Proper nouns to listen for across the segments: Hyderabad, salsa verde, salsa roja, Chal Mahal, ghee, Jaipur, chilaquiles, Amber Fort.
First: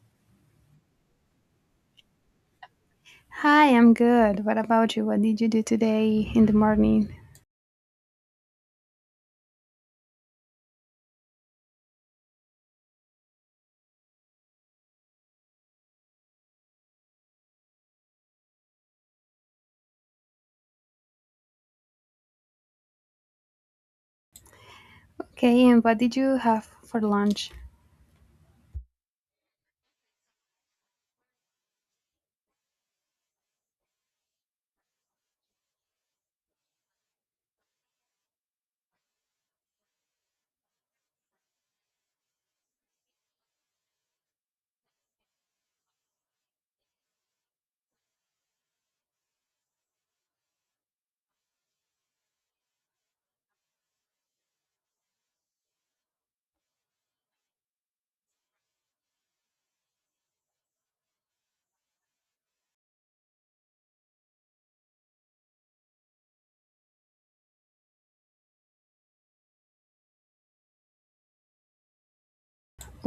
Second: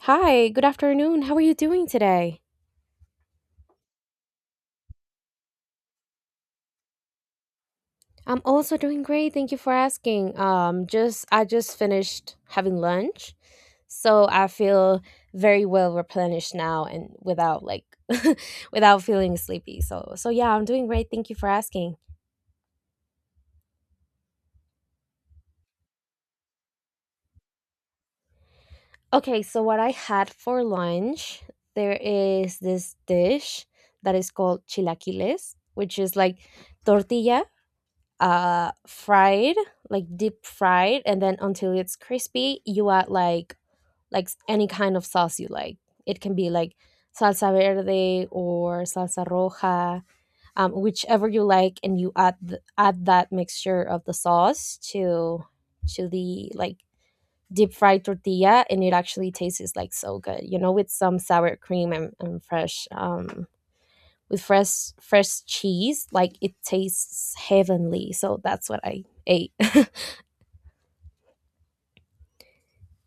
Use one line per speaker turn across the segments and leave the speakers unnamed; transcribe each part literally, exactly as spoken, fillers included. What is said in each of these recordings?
Hi, good afternoon. How are you doing today?
Hi, I'm good. What about you? What did you do today in the morning?
I'm also doing great. Thank you for asking. Um, just I just finished having lunch, so I feel very well replenished now and without like without feeling sleepy. So so yeah, I'm doing great. Thank you for asking.
Okay, and what did you have for lunch?
Okay, so what I had for lunch, there is this dish that is called chilaquiles, which is like tortilla, uh fried, like deep fried, and then until it's crispy you add like like s- any kind of sauce you like. It can be like salsa verde or salsa roja, um, whichever you like, and you add th- add that mixture of the sauce to to the like deep fried tortilla, and it actually tastes like so good you know with some sour cream, and, and fresh, um with fresh fresh cheese. Like it tastes heavenly, so that's what I ate.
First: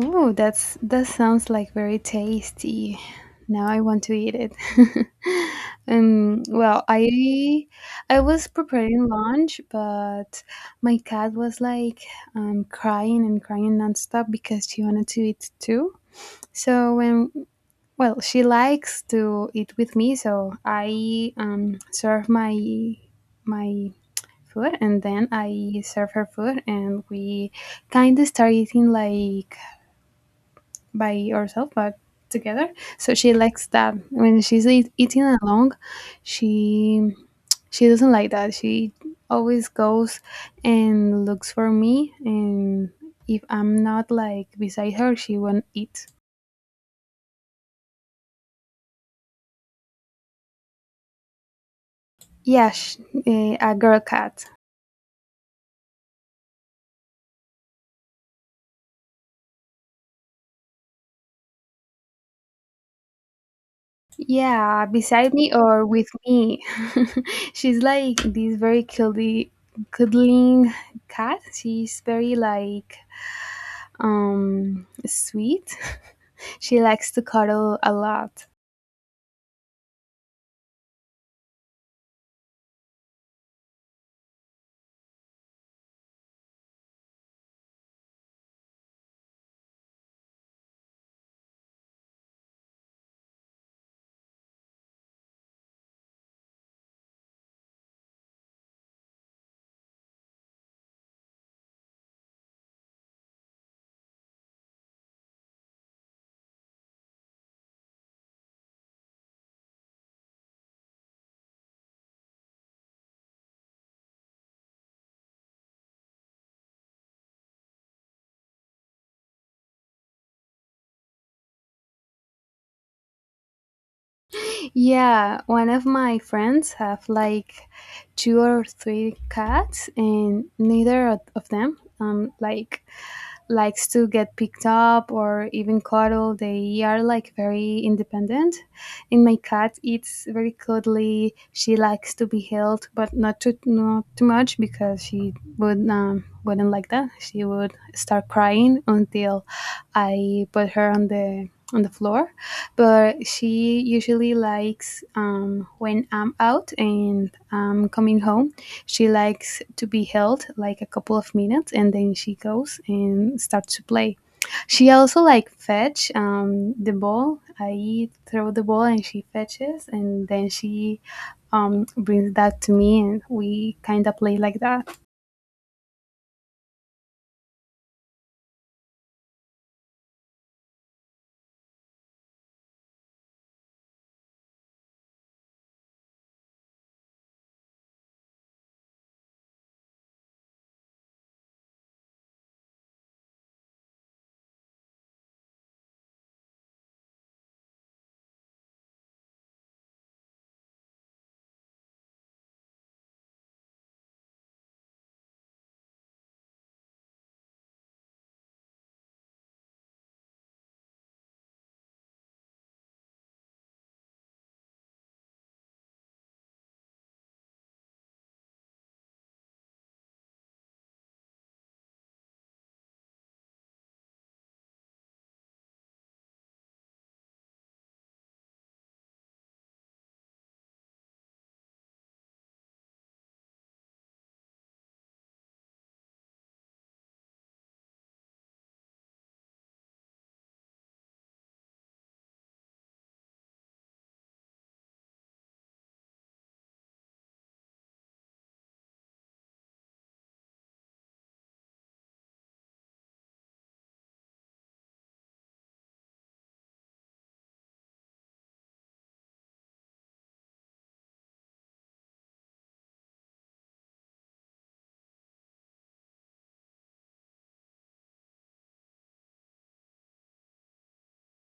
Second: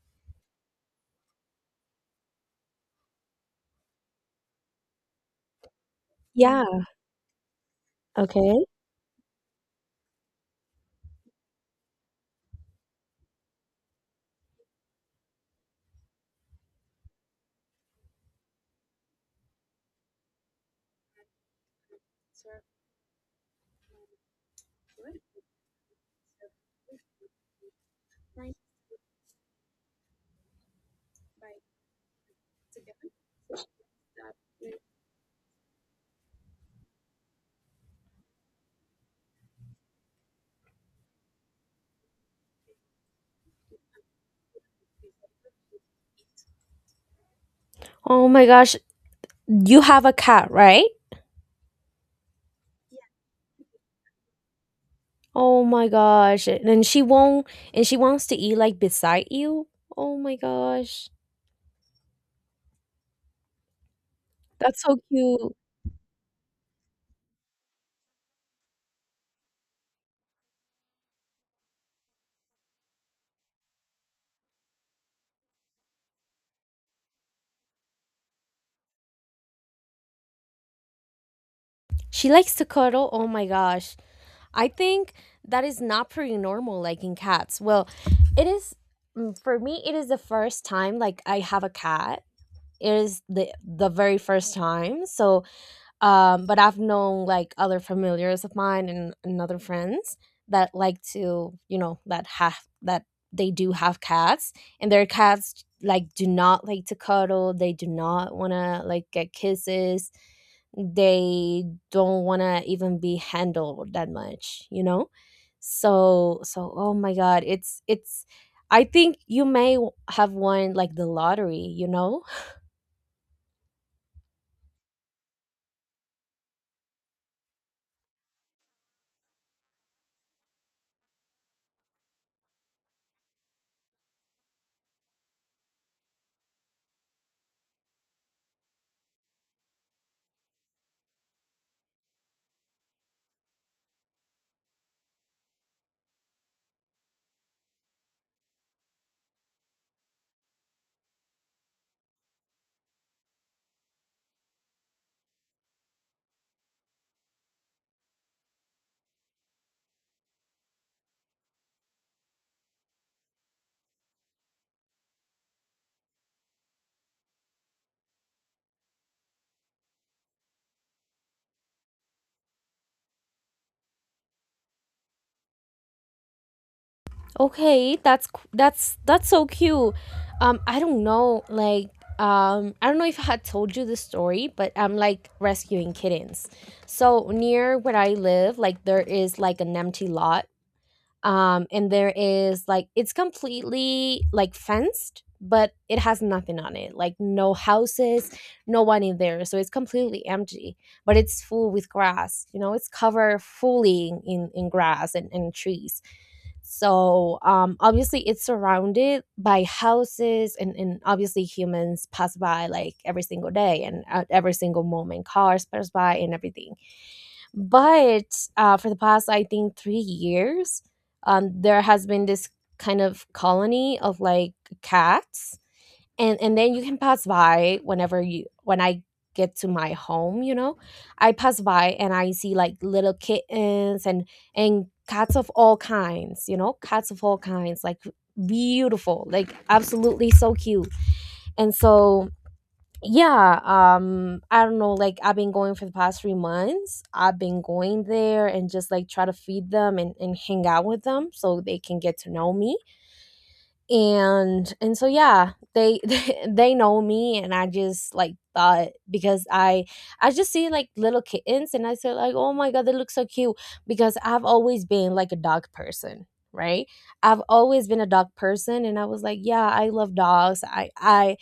Ooh, that's that sounds like very tasty. Now I want to eat it. um, well,
Yeah.
I I was
Okay.
preparing lunch, but my cat was like um, crying and crying nonstop because she wanted to eat too. So when well, she likes to eat with me, so I um, serve my my food and then I serve her food and we kind of start eating like by ourselves but together. So she likes that. When she's eat- eating alone, she she doesn't like that. She always goes and looks for me, and if I'm not like beside her, she won't eat.
Oh my gosh, you have a cat, right?
Yeah, sh- eh, a girl cat.
Oh my gosh, and she won't and she wants to eat like beside you. Oh my gosh, that's
Yeah,
so
beside
cute.
me or with me. She's like this very cuddly, cuddling cat. She's very like um sweet. She likes to cuddle a lot.
She likes to cuddle. Oh my gosh, I think that is not pretty normal, like, in cats. Well, it is. Mm, for me it is the first time, like, I have a cat. It is the the very first time, so um but I've known like other familiars of mine, and, and other friends that like to, you know that have that, they do have cats, and their cats like do not like to cuddle, they do not want to like get kisses, they don't want to even be handled that much you know so so oh my god, it's it's I think you may w- have won like the lottery you know
Yeah, one of my friends have like two or three cats, and neither of of them um like likes to get picked up or even cuddled. They are like very independent. And my cat eats very cuddly. She likes to be held, but not too not too much because she would um wouldn't like that. She would start crying until I put her on the on the floor, but she usually likes, um, when I'm out and I'm coming home. She likes to be held like a couple of minutes, and then she goes and starts to play. She also like fetch, um, the ball. I throw the ball and she fetches, and then she, um, brings that to me, and we kind of play like that.
Okay, that's c- that's that's so cute. Um, I don't know, like, um, I don't know if I had told you the story, but I'm like rescuing kittens. So near where I live, like there is like an empty lot, um and there is like it's completely like fenced, but it has nothing on it, like no houses, no one in there, so it's completely empty, but it's full with grass, you know it's covered fully in in, grass, and, and trees. So um obviously it's surrounded by houses, and and obviously humans pass by like every single day, and at every single moment cars pass by and everything. But uh, for the past, I think, three years, um, there has been this kind of colony of like cats, and and then you can pass by whenever you when I get to my home you know I pass by and I see like little kittens, and and cats of all kinds, you know cats of all kinds, like beautiful, like absolutely so cute. And so yeah, um, I don't know, like, I've been going for the past three months. I've been going there and just like try to feed them, and, and hang out with them so they can get to know me. And and so yeah, they they they know me, and I just like thought because I I just see like little kittens and I say like, oh my god, they look so cute, because I've always been like a dog person. Right, I've always been a dog person, and I was like, "Yeah, I love dogs. I, I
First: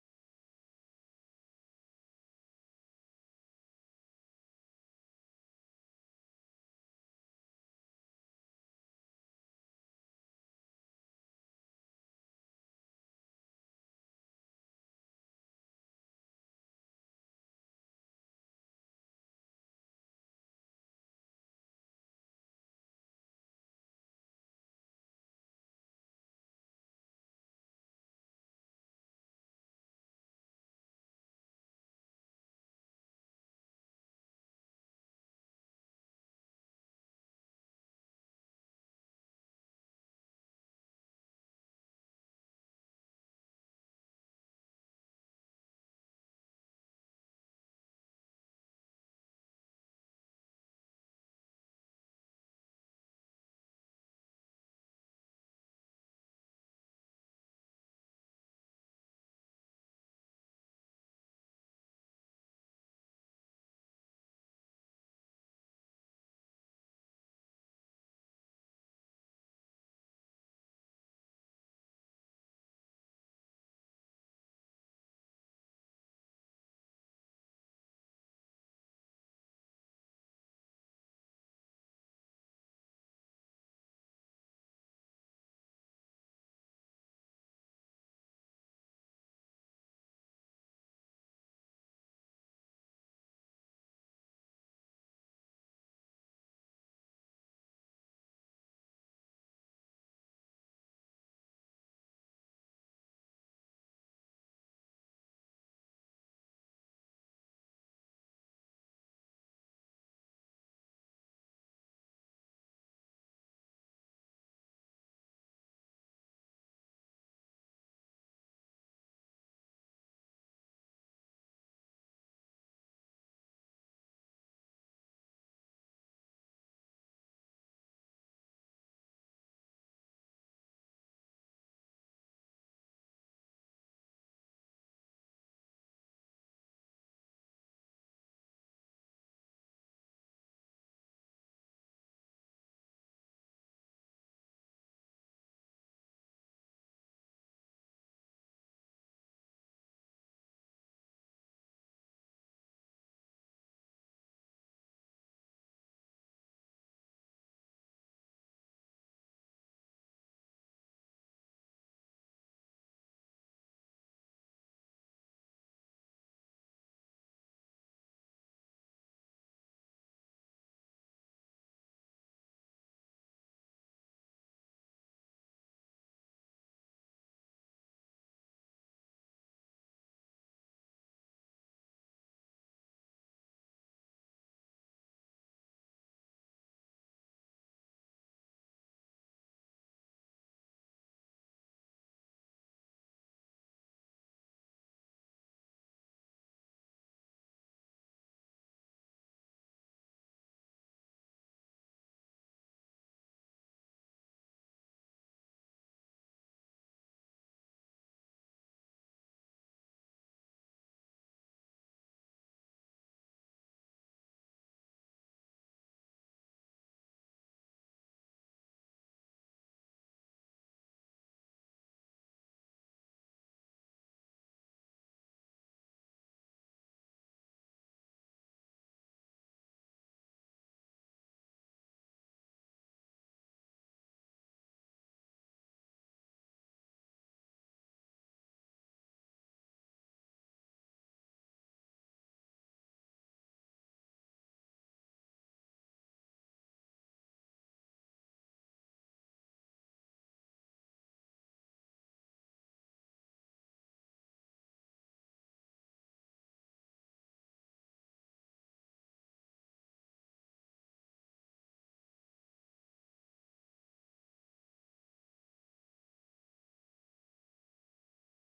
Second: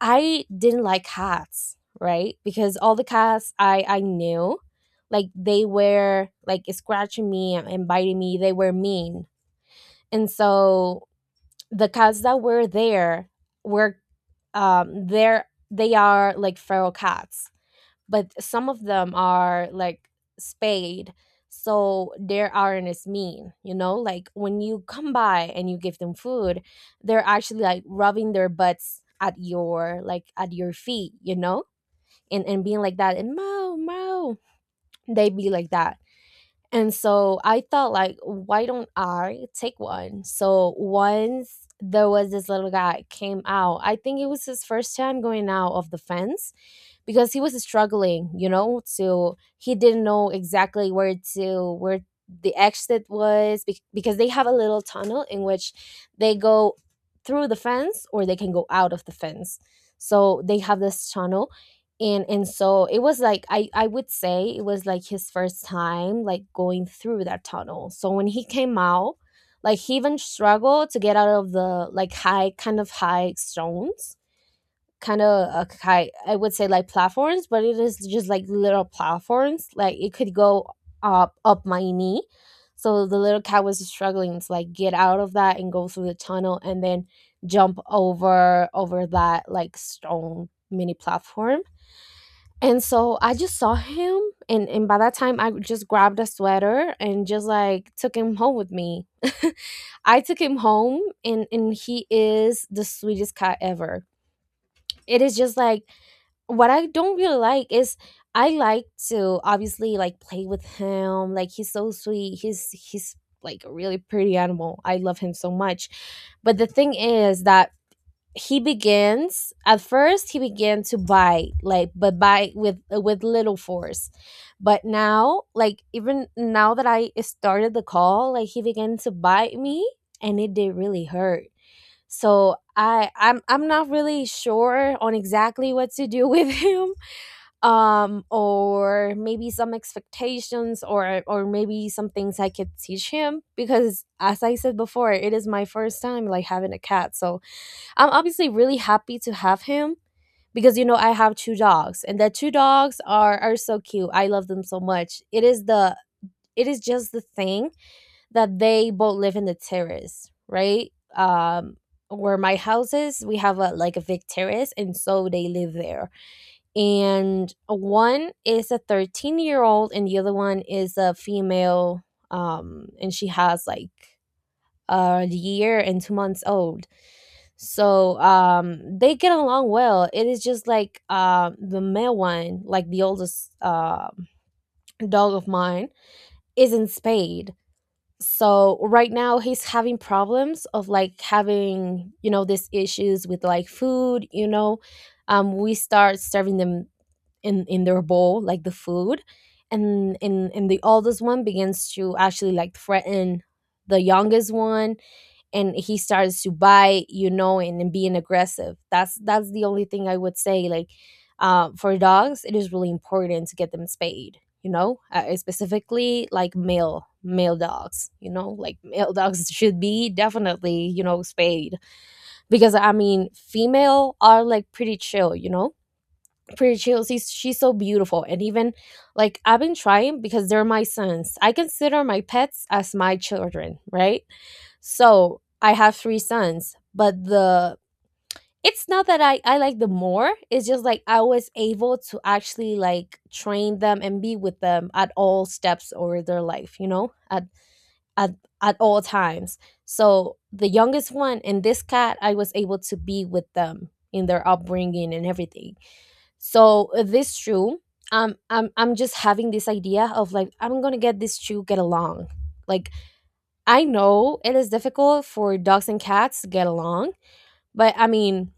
I didn't like hats, right? Because all the cats I I knew, like they were like scratching me and biting me. They were mean, and so the cats that were there were um there they are like feral cats, but some of them are like spayed, so they aren't as mean, you know like when you come by and you give them food, they're actually like rubbing their butts at your, like, at your feet you know and and being like that, and mow mow, they be like that. And so I thought like why don't I take one. So once there was this little guy came out. I think it was his first time going out of the fence, because he was struggling, you know to he didn't know exactly where to where the exit was, bec- because they have a little tunnel in which they go through the fence or they can go out of the fence, so they have this tunnel. And and so it was like, i i would say it was like his first time like going through that tunnel. So when he came out, like he even struggled to get out of the like high kind of high stones, kind of uh, ki- I would say like platforms, but it is just like little platforms. Like it could go up up my knee. So the little cat was struggling to like get out of that and go through the tunnel, and then jump over over that like stone mini platform. And so I just saw him, and and by that time I just grabbed a sweater and just like took him home with me. I took him home, and and he is the sweetest cat ever. It is just like what I don't really like is I like to obviously like play with him. Like he's so sweet. He's he's like a really pretty animal. I love him so much. But the thing is that he begins at first he began to bite, like, but bite with with little force. But now, like, even now that I started the call, like he began to bite me, and it did really hurt. So i i'm i'm not really sure on exactly what to do with him, um or maybe some expectations, or or maybe some things I could teach him, because as I said before, it is my first time like having a cat, so I'm obviously really happy to have him, because, you know I have two dogs, and the two dogs are are so cute. I love them so much. It is the it is just the thing that they both live in the terrace, right, um where my house is. We have a, like, a big terrace, and so they live there, and one is a thirteen year old, and the other one is a female, um and she has like a year and two months old. So um they get along well. It is just like uh the male one, like the oldest, uh, dog of mine, is in spayed. So right now he's having problems of like having, you know these issues with like food you know um We start serving them in in their bowl like the food, and and and the oldest one begins to actually like threaten the youngest one, and he starts to bite, you know and, and being aggressive. That's that's the only thing I would say, like uh, for dogs it is really important to get them spayed, you know uh, specifically like male male dogs, you know like male dogs should be definitely, you know spayed. Because I mean female are like pretty chill, you know pretty chill. She's she's so beautiful, and even like I've been trying because they're my sons. I consider my pets as my children, right? So I have three sons, but the it's not that I I like them more. It's just like I was able to actually like train them and be with them at all steps over their life, you know, at at at all times. So the youngest one and this cat, I was able to be with them in their upbringing and everything, so uh, this shoe, um, I'm I'm just having this idea of like I'm gonna get this shoe get along. Like I know it is difficult for dogs and cats to get along, but I mean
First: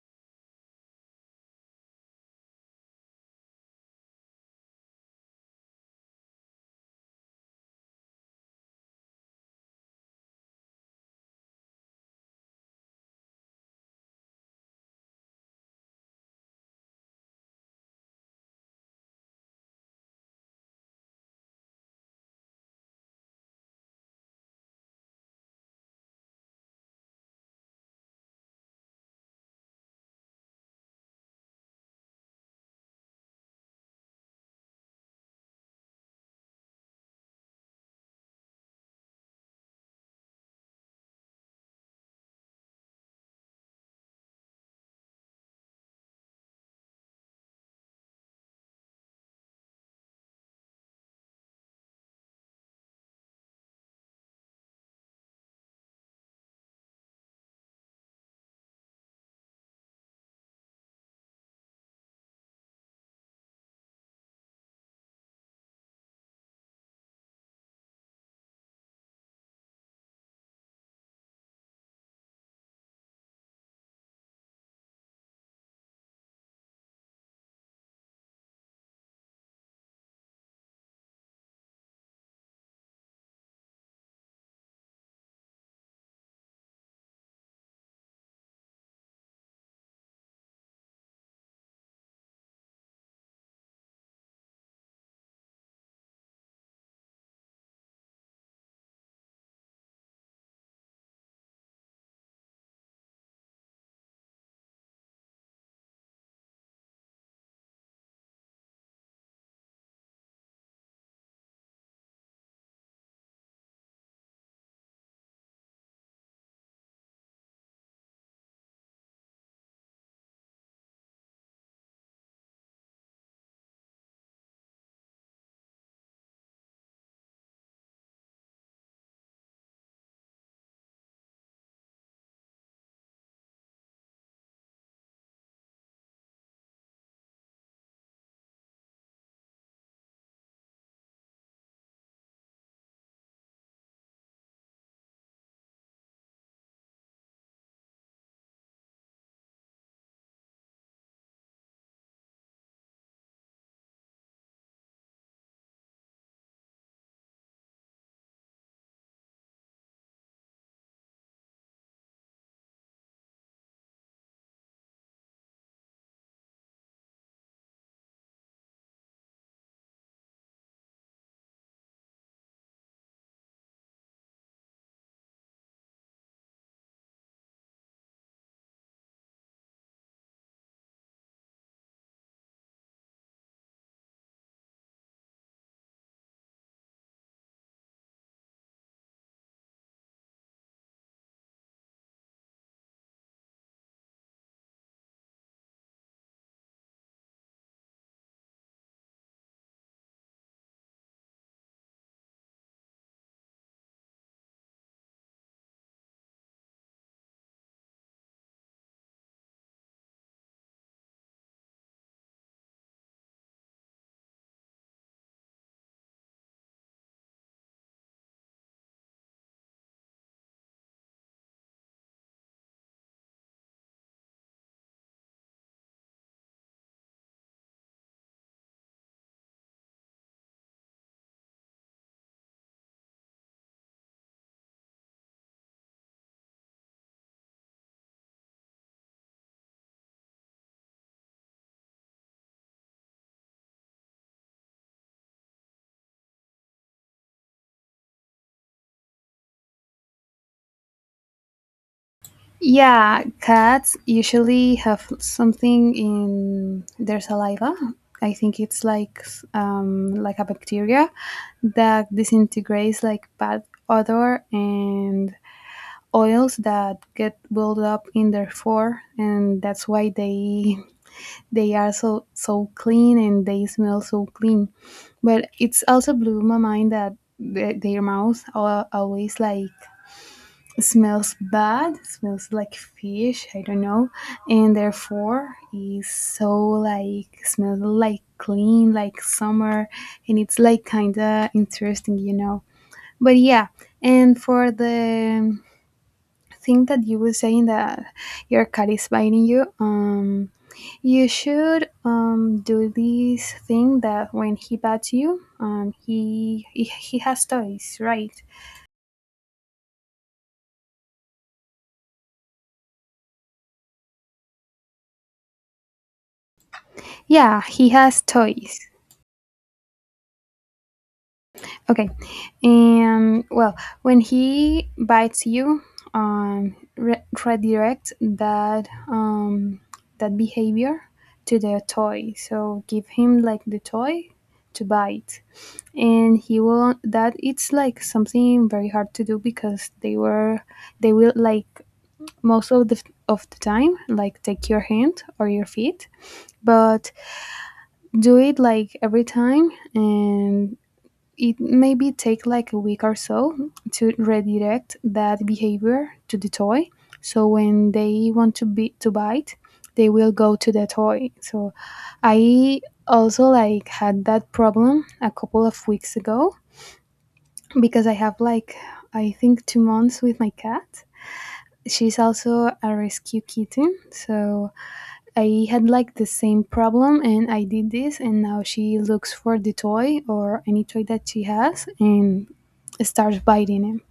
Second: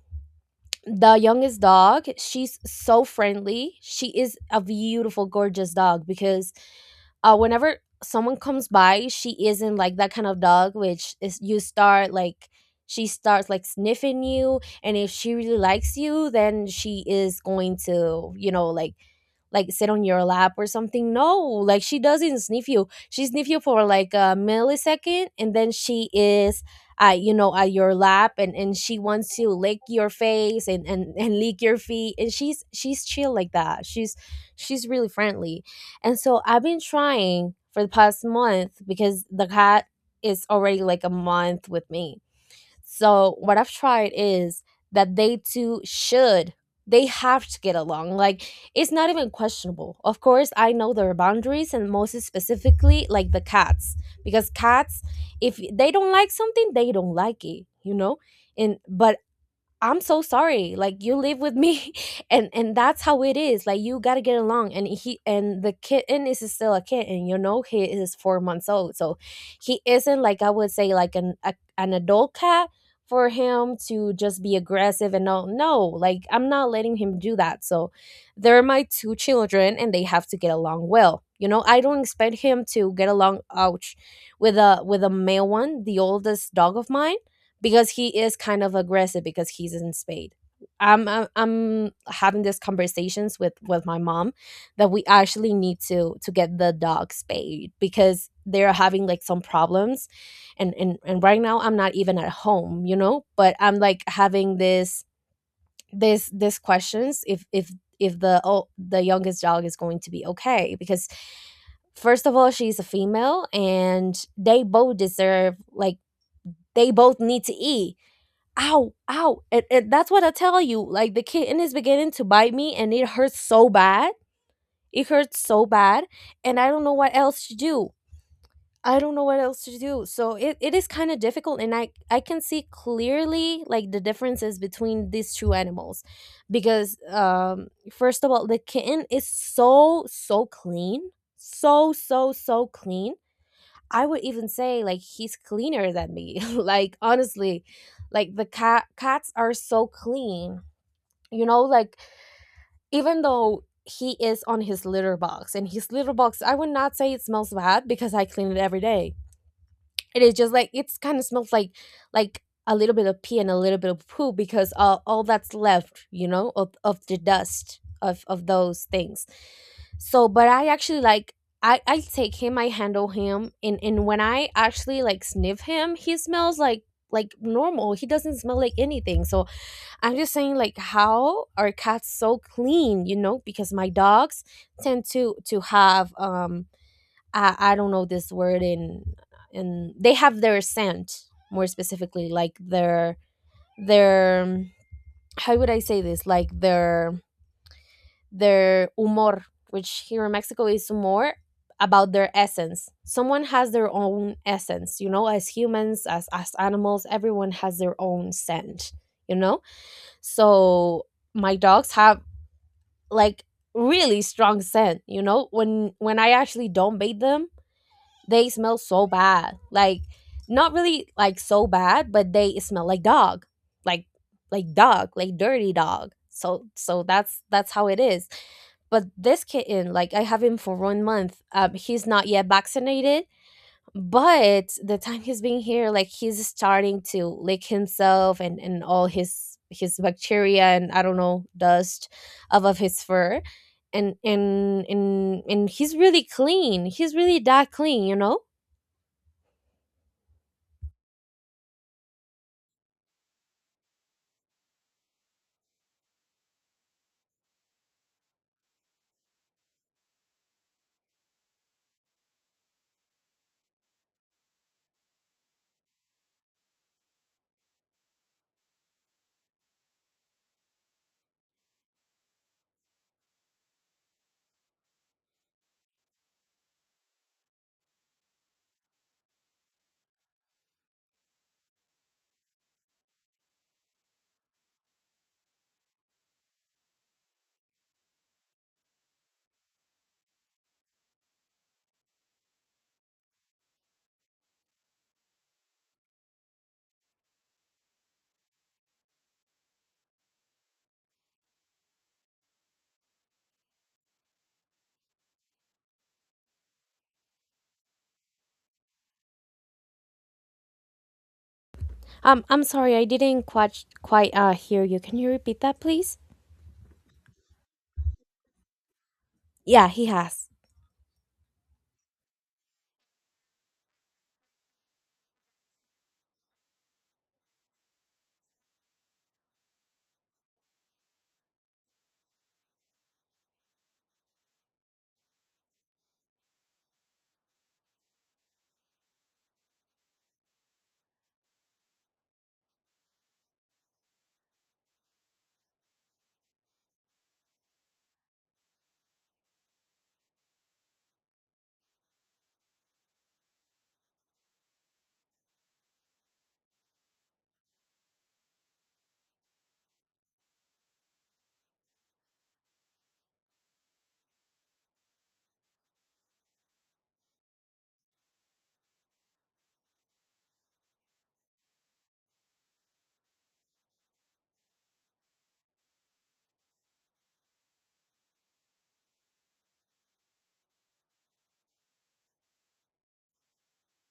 the youngest dog, she's so friendly. She is a beautiful, gorgeous dog, because uh, whenever someone comes by, she isn't like that kind of dog, which is you start like she starts like sniffing you, and if she really likes you, then she is going to, you know, like like sit on your lap or something. No, like she doesn't sniff you. She sniff you for like a millisecond, and then she is. Uh, you know at your lap, and and she wants to lick your face, and and and lick your feet, and she's she's chill like that. She's she's really friendly. And so I've been trying for the past month, because the cat is already like a month with me. So what I've tried is that they two should they have to get along. Like it's not even questionable. Of course, I know their boundaries, and most specifically like the cats, because cats, if they don't like something, they don't like it, you know? And but I'm so sorry. Like you live with me, and and that's how it is. Like you gotta get along. And he and the kitten is still a kitten. You know, he is four months old, so he isn't like I would say like an a, an adult cat for him to just be aggressive and all. No, like I'm not letting him do that. So they're my two children, and they have to get along well. You know, I don't expect him to get along. Ouch, with a with a male one, the oldest dog of mine because he is kind of aggressive because he's in spade. I'm I'm, I'm having these conversations with with my mom that we actually need to to get the dog spayed because they're having like some problems. And and and right now I'm not even at home, you know, but I'm like having this this this questions if if if the oh, the youngest dog is going to be okay because first of all she's a female and they both deserve like they both need to eat. Ow, ow. And, and that's what I tell you. Like the kitten is beginning to bite me and it hurts so bad. It hurts so bad. And I don't know what else to do. I don't know what else to do. So it, it is kind of difficult. And I, I can see clearly like the differences between these two animals. Because um first of all, the kitten is so, so clean. So, so, so clean. I would even say like he's cleaner than me. Like honestly, like the cat cats are so clean. You know, like even though he is on his litter box and his litter box I would not say it smells bad because I clean it every day. It is just like it's kind of smells like like a little bit of pee and a little bit of poo because uh, all that's left, you know, of, of the dust of of those things. So, but I actually like I I take him, I handle him, and and when I actually like sniff him, he smells like like normal. He doesn't smell like anything. So I'm just saying like how are cats so clean, you know? Because my dogs tend to to have. um I, I don't know this word in, and they have their scent, more specifically like their their um, how would I say this, like their their humor, which here in Mexico is humor, about their essence. Someone has their own essence, you know, as humans, as as animals, everyone has their own scent, you know. So my dogs have like really strong scent, you know, when when I actually don't bait them. They smell so bad, like, not really like so bad, but they smell like dog, like like dog, like dirty dog. So so that's that's how it is. But this kitten, like, I have him for one month, um he's not yet vaccinated, but the time he's been here, like, he's starting to lick himself and and all his his bacteria and I don't know, dust, off of his fur. And and and and he's really clean, he's really that clean, you know.
Yeah, cats usually have something in their saliva. I think it's like, um, like a bacteria that disintegrates like bad odor and oils that get built up in their fur, and that's why they they are so so clean and they smell so clean. But it's also blew my mind that the, their mouth al- always like smells bad, smells like fish, I don't know, and therefore is so like smells like clean, like summer, and it's like kinda interesting, you know. But yeah, and for the thing that you were saying that your cat is biting you, um, you should um do this thing that when he bites you, um, he he he has toys, right?
Um, I'm sorry, I didn't quite quite uh hear you. Can you repeat that, please?
Yeah, he has toys.
Yeah, he has.
Okay. And well, when he bites you, um, re- redirect that, um, that behavior to the toy. So give him like the toy to bite, and he will. That it's like something very hard to do because they were they will like most of the of the time like take your hand or your feet, but do it like every time, and it maybe take like a week or so to redirect that behavior to the toy, so when they want to be to bite, they will go to the toy. So I also like had that problem a couple of weeks ago because I have like, I think, two months with my cat. She's also a rescue kitten, so I had like the same problem, and I did this, and now she looks for the toy or any toy that she has and starts biting him.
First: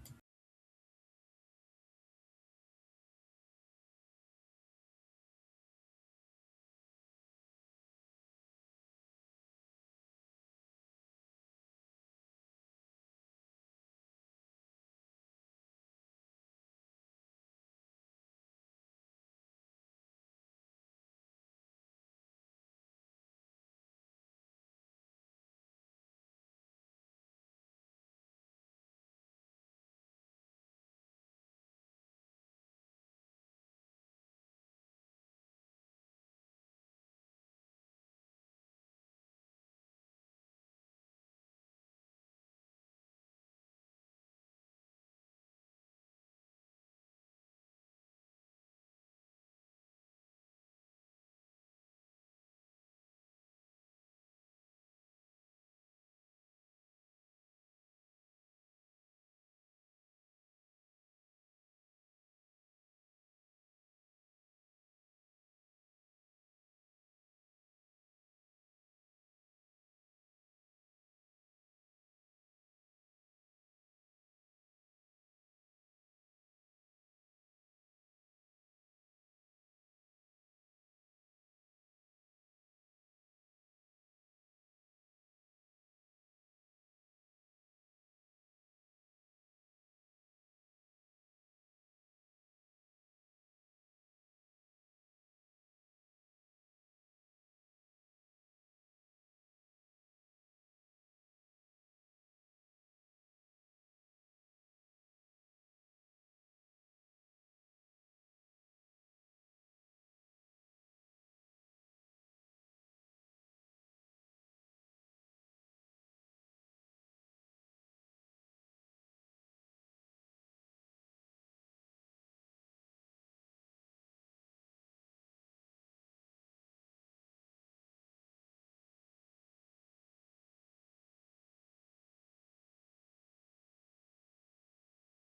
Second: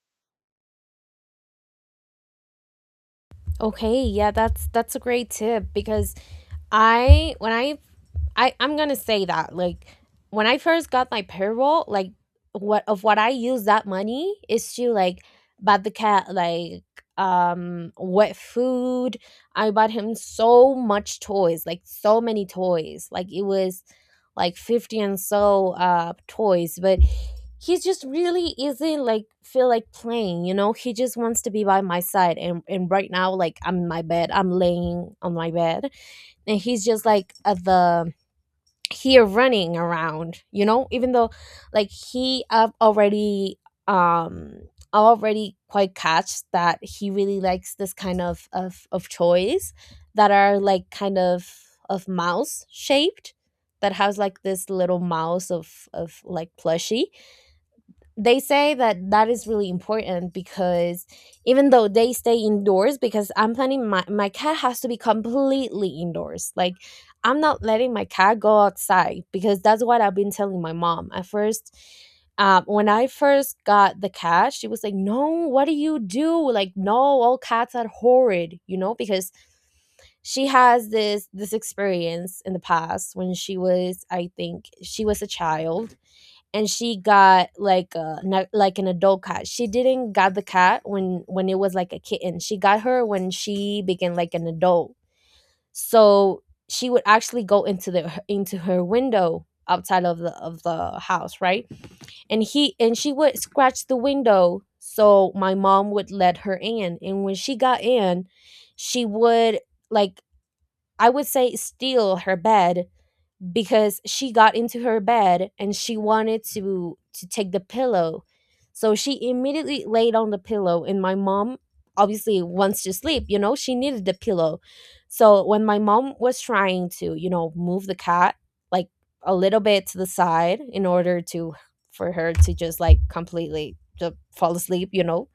Okay, yeah, that's that's a great tip because I when I I I'm gonna say that like when I first got my payroll, like what of what I use that money is to like buy the cat, like, um wet food. I bought him so much toys, like so many toys. Like it was like fifty and so uh toys, but he just really isn't like feel like playing, you know? He just wants to be by my side, and and right now like I'm in my bed, I'm laying on my bed, and he's just like at the here running around, you know, even though like he uh, already um already quite catch that he really likes this kind of of of toys that are like kind of of mouse shaped, that has like this little mouse of of like plushie. They say that that is really important because even though they stay indoors, because I'm planning, my, my cat has to be completely indoors, like I'm not letting my cat go outside because that's what I've been telling my mom at first. um, when I first got the cat, she was like, no, what do you do, like, no, all cats are horrid, you know, because she has this this experience in the past when she was, I think she was a child, and she got like a na- like an adult cat. She didn't got the cat when when it was like a kitten. She got her when she became like an adult. So she would actually go into the into her window outside of the of the house, right? And he and she would scratch the window, so my mom would let her in. And when she got in, she would, like, I would say, steal her bed, because she got into her bed and she wanted to to take the pillow. So she immediately laid on the pillow, and my mom obviously wants to sleep, you know, she needed the pillow. So when my mom was trying to, you know, move the cat, like, a little bit to the side in order to, for her to just like completely just fall asleep, you know,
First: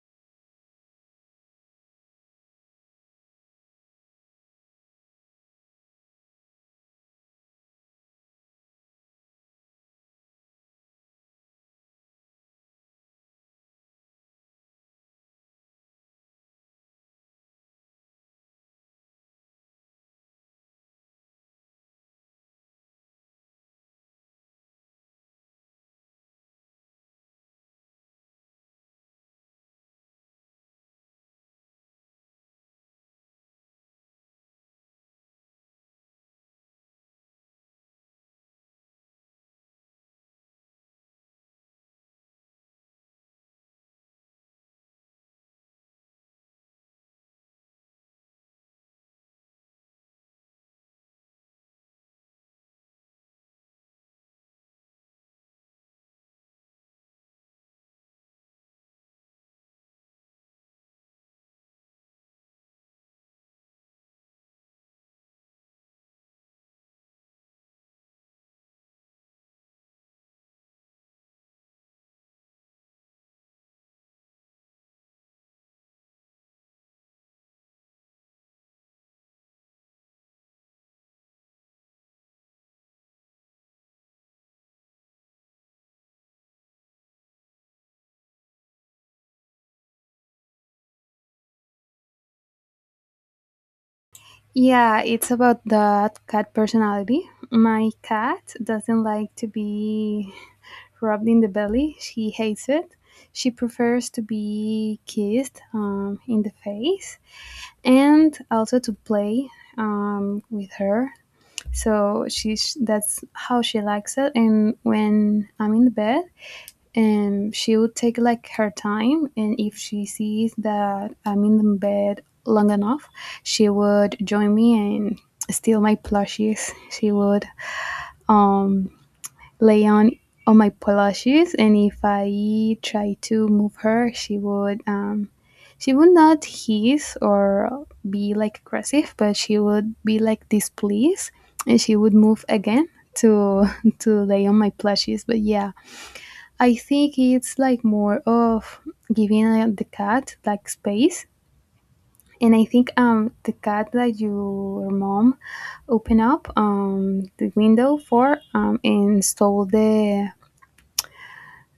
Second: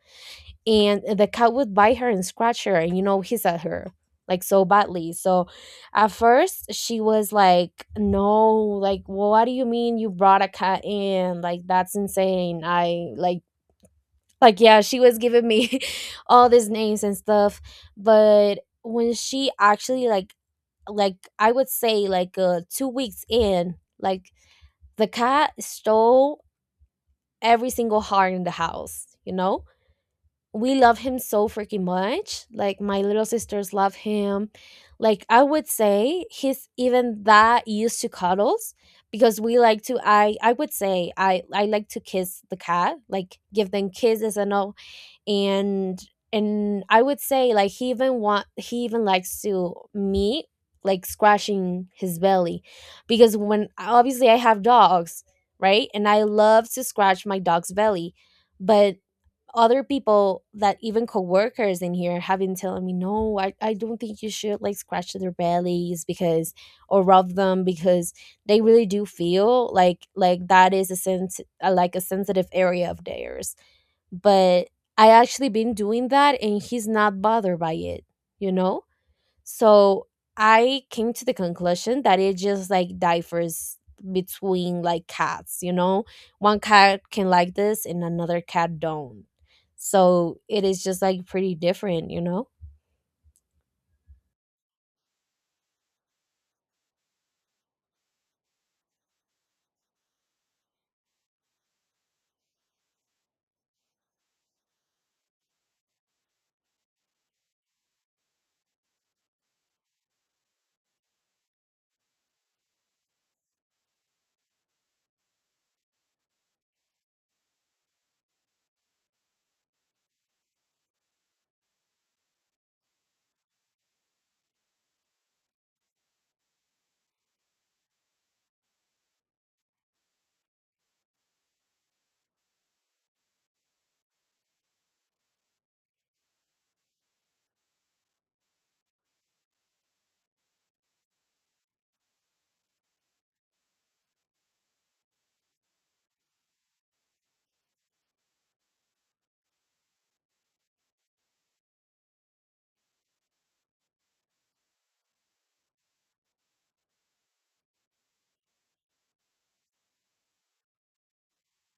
and the cat would bite her and scratch her and, you know, hiss at her like so badly. So at first she was like, no, like, what do you mean you brought a cat in, like, that's insane. I, like like yeah, she was giving me all these names and stuff. But when she actually like like I would say like uh two weeks in, like, the cat stole every single heart in the house, you know. We love him so freaking much. Like my little sisters love him. Like I would say he's even that used to cuddles, because we like to, I I would say I I like to kiss the cat, like give them kisses and all. and and I would say like he even want he even likes to me like scratching his belly, because when obviously I have dogs, right? And I love to scratch my dog's belly. But other people that even coworkers in here have been telling me, no, I, I don't think you should like scratch their bellies, because or rub them, because they really do feel like like that is a sense, uh, like a sensitive area of theirs. But I actually been doing that and he's not bothered by it, you know. So I came to the conclusion that it just like differs between like cats, you know? One cat can like this and another cat don't. So it is just like pretty different, you know?
Yeah, it's about that cat personality. My cat doesn't like to be rubbed in the belly. She hates it. She prefers to be kissed, um, in the face, and also to play, um, with her. So she's that's how she likes it. And when I'm in the bed, and she would take like her time, and if she sees that I'm in the bed long enough, she would join me and steal my plushies. She would um lay on on my plushies, and if I try to move her, she would, um she would not hiss or be like aggressive, but she would be like displeased, and she would move again to to lay on my plushies. But yeah, I think it's like more of giving, uh, the cat like space. And I think um the cat that your mom opened up um the window for um and stole the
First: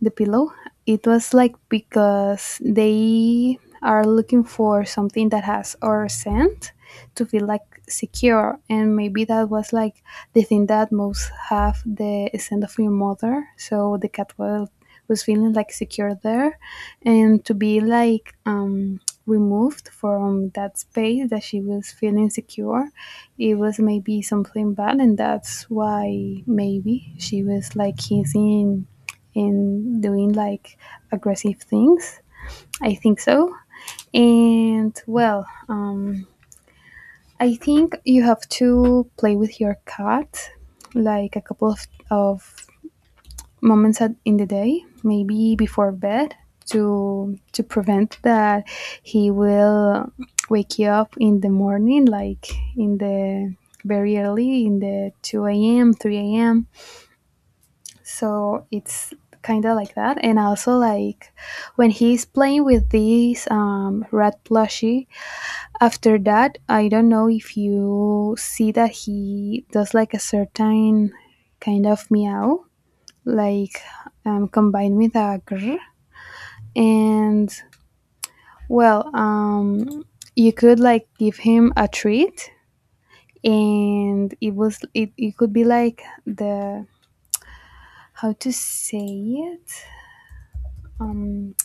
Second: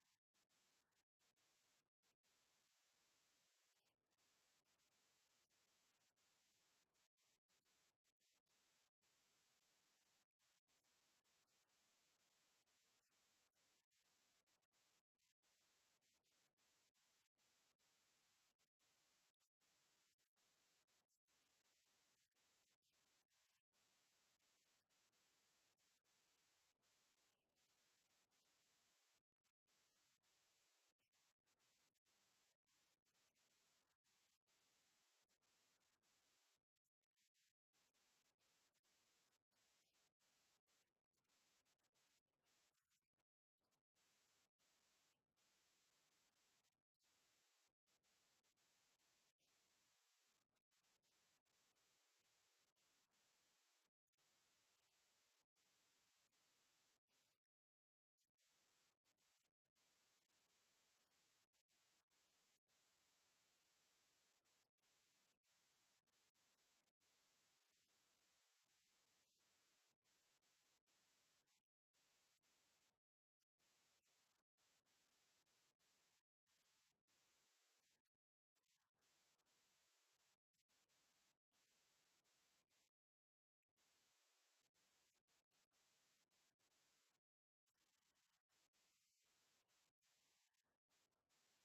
the pillow. It was like because they are looking for something that has our scent to feel like secure, and maybe that was like the thing that most have the scent of your mother, so the cat was was feeling like secure there, and to be like um removed from that space that she was feeling secure, it was maybe something bad, and that's why maybe she was like kissing and doing like aggressive things. I think so. And well, um, I think you have to play with your cat like a couple of, of moments at, in the day, maybe before bed, to to prevent that he will wake you up in the morning, like in the very early, in the two a m, three a m So it's kind of like that. And also like when he's playing with this, um, rat plushie, after that, I don't know if you see that he does like a certain kind of meow, like, um, combined with a grr, and well, um, you could like give him a treat, and it was it, it could be like the how to say it, um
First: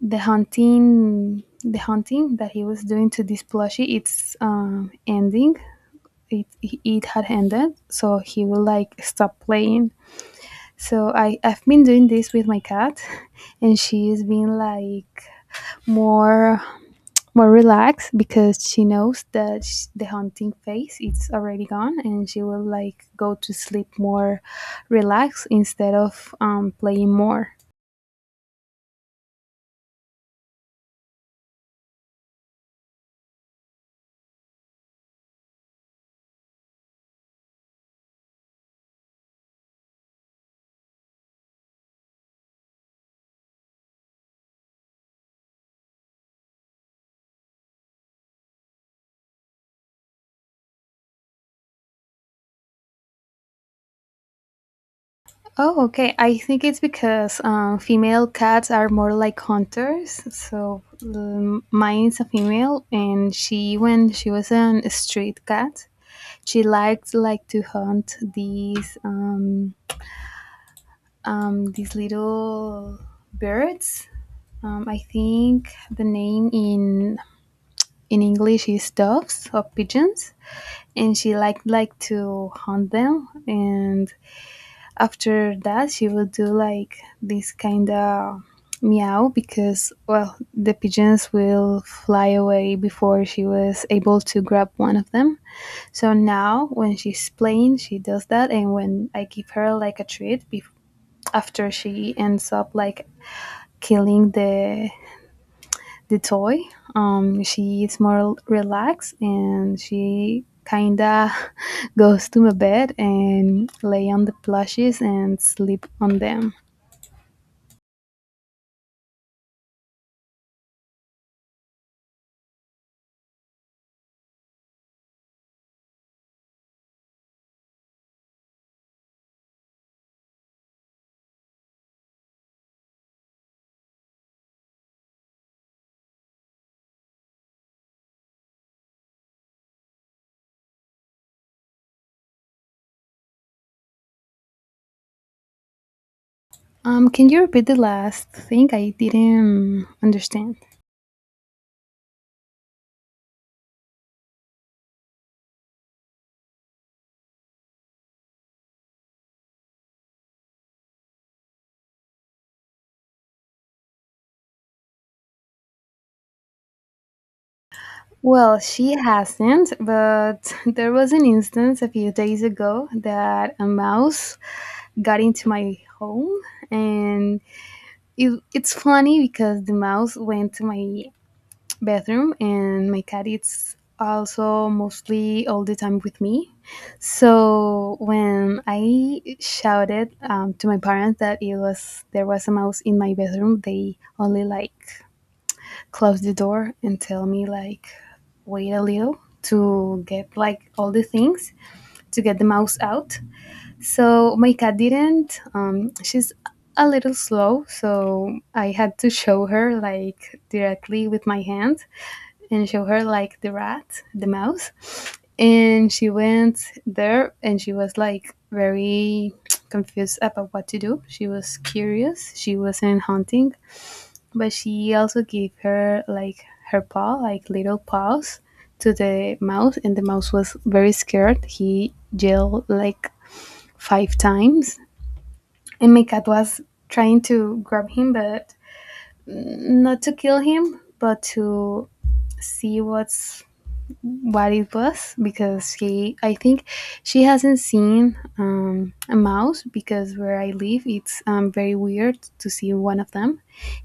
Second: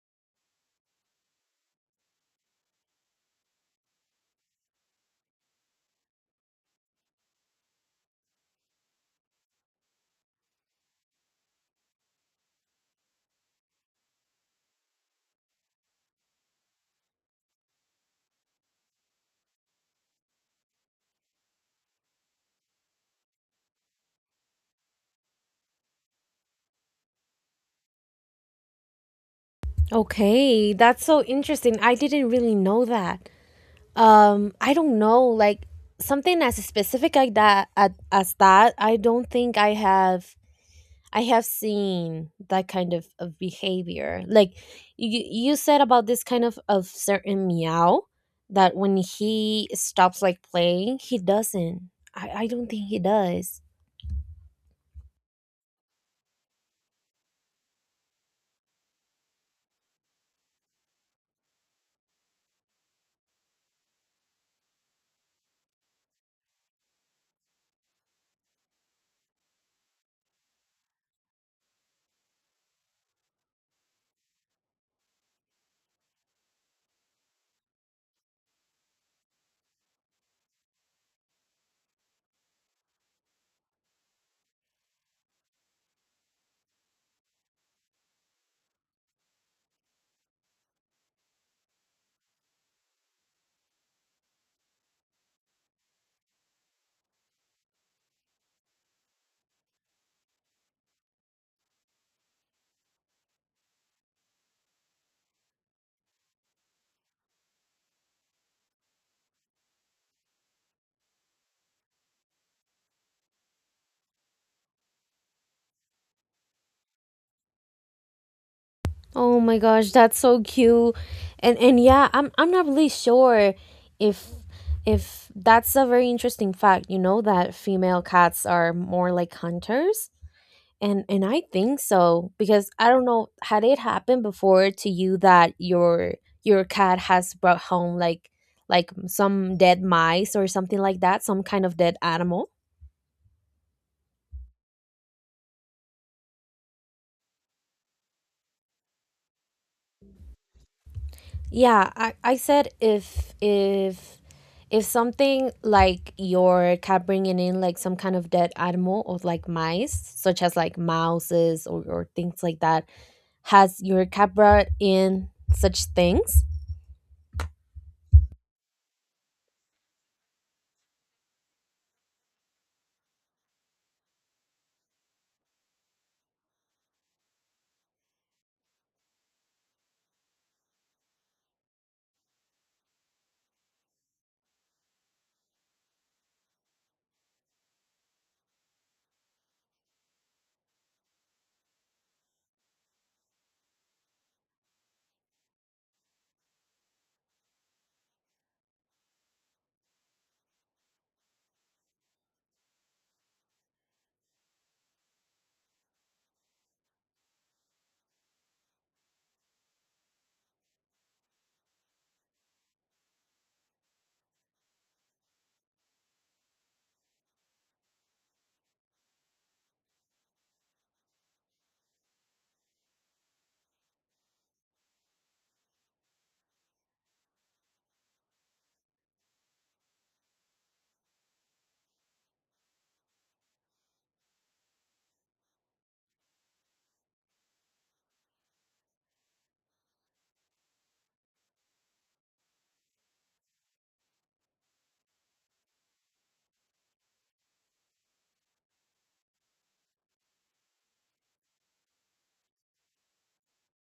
the hunting the hunting that he was doing to this plushie, it's um ending, it it had ended, so he will like stop playing. So i i've been doing this with my cat and she's been like more more relaxed because she knows that sh- the hunting phase it's already gone, and she will like go to sleep more relaxed instead of um playing more.
Okay, that's so interesting. I didn't really know that. Um, I don't know, like, something as specific like that at, as that. I don't think I have I have seen that kind of, of behavior. Like, you, you said about this kind of, of certain meow that when he stops like playing, he doesn't. I, I don't think he does.
Oh, okay. I think it's because, um, female cats are more like hunters. So um, mine a female, and she, when she was a street cat, she liked like to hunt these um, um, these little birds. Um, I think the name in in English is doves or pigeons, and she liked like to hunt them, and after that she would do like this kind of meow because well, the pigeons will fly away before she was able to grab one of them. So now when she's playing, she does that, and when I give her like a treat, bef- after she ends up like killing the the toy, um she is more relaxed, and she kinda goes to my bed and lay on the plushies and sleep on them.
Oh my gosh, that's so cute. And and yeah, I'm I'm not really sure if if that's a very interesting fact, you know, that female cats are more like hunters. And and I think so, because I don't know, had it happened before to you that your your cat has brought home like like some dead mice or something like that, some kind of dead animal.
Um, can you repeat the last thing? I didn't understand.
Yeah, I, I said if if if something like your cat bringing in like some kind of dead animal or like mice, such as like mouses or, or things like that, has your cat brought in such things?
Well, she hasn't, but there was an instance a few days ago that a mouse got into my home, and it, it's funny because the mouse went to my bathroom, and my cat is also mostly all the time with me. So when I shouted, um, to my parents that it was there was a mouse in my bathroom, they only like close the door and tell me like wait a little to get like all the things to get the mouse out. So my cat didn't, um, she's a little slow, so I had to show her like directly with my hand and show her like the rat the mouse, and she went there and she was like very confused about what to do. She was curious, she wasn't hunting, but she also gave her like her paw, like little paws, to the mouse, and the mouse was very scared. He yelled like five times, and my cat was trying to grab him, but not to kill him, but to see what's what it was, because she I think she hasn't seen, um, a mouse, because where I live it's, um, very weird to see one of them.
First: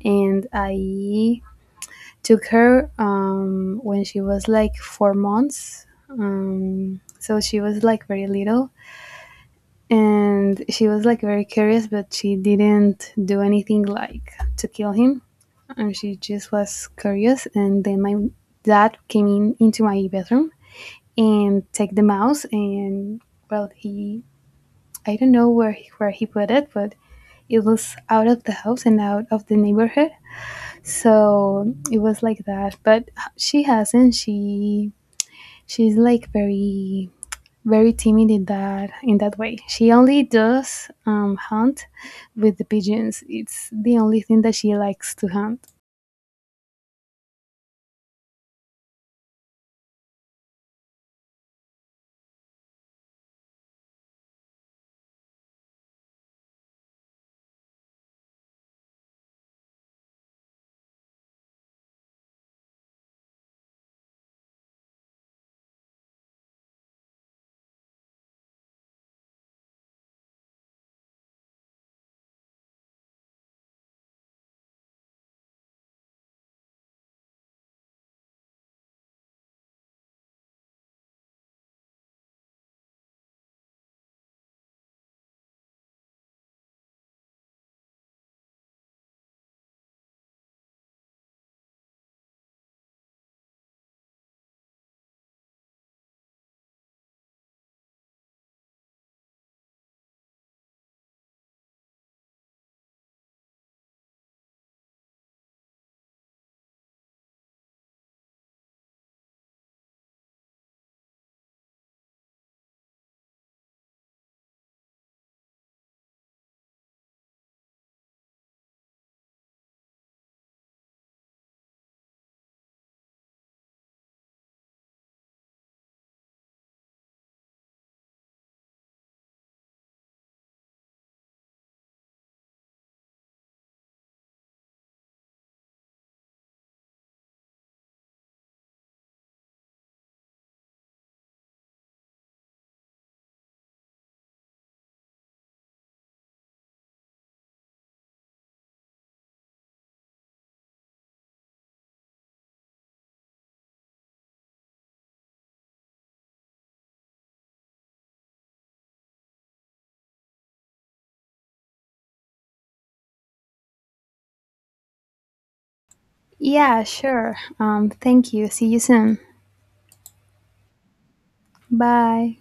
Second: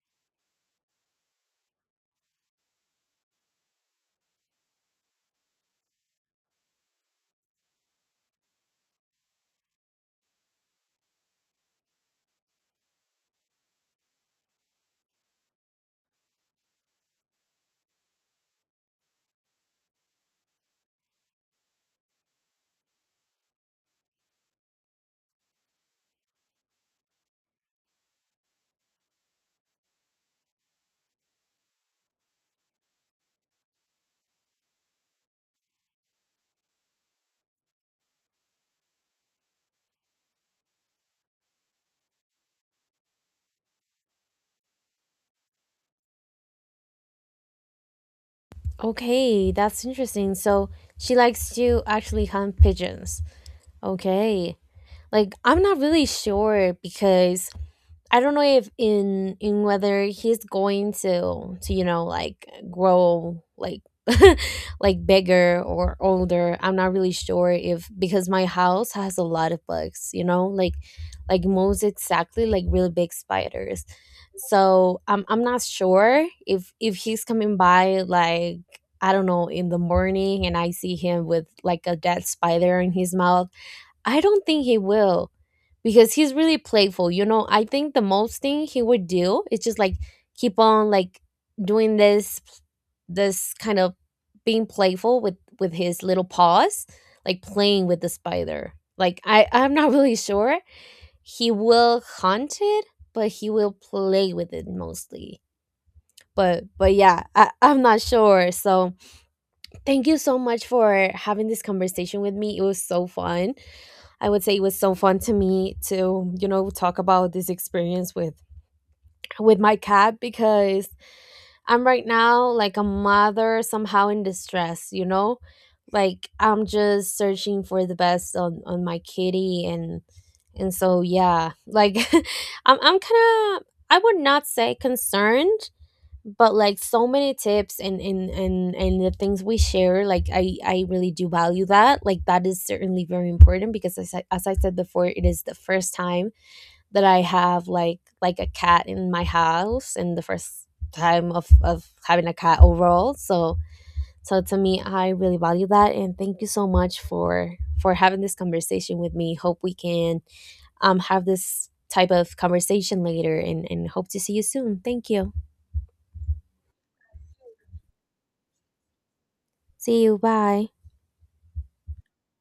And I took her, um, when she was like four months. Um, so she was like very little, and she was like very curious, but she didn't do anything like to kill him. And she just was curious. And then my dad came in into my bedroom and take the mouse, and well, he I don't know where he, where he put it, but it was out of the house and out of the neighborhood. So it was like that. But she hasn't. She she's like very very timid in that in that way. She only does, um, hunt with the pigeons. It's the only thing that she likes to hunt.
Okay, that's interesting. So she likes to actually hunt pigeons. Okay. Like, I'm not really sure because I don't know if in in whether he's going to to you know like grow like like bigger or older. I'm not really sure if, because my house has a lot of bugs, you know, like like most exactly like really big spiders. So I'm I'm not sure if if he's coming by like I don't know in the morning, and I see him with like a dead spider in his mouth. I don't think he will, because he's really playful. You know, I think the most thing he would do is just like keep on like doing this this kind of being playful with with his little paws, like playing with the spider. Like I I'm not really sure he will hunt it, but he will play with it mostly. But but yeah, I, I'm not sure. So thank you so much for having this conversation with me. It was so fun. I would say it was so fun to me to, you know, talk about this experience with with my cat, because I'm right now like a mother somehow in distress, you know? Like I'm just searching for the best on on my kitty. and and so yeah, like I'm I'm kind of, I would not say concerned, but like so many tips and and and and the things we share, like i i really do value that. Like that is certainly very important, because as I, as I said before, it is the first time that I have like like a cat in my house, and the first time of of having a cat overall. So so to me I really value that, and thank you so much for for having this conversation with me. Hope we can um have this type of conversation later, and and hope to see you soon. Thank you,
Yeah, sure. Um, thank you. See you soon.
see you, bye.
Bye.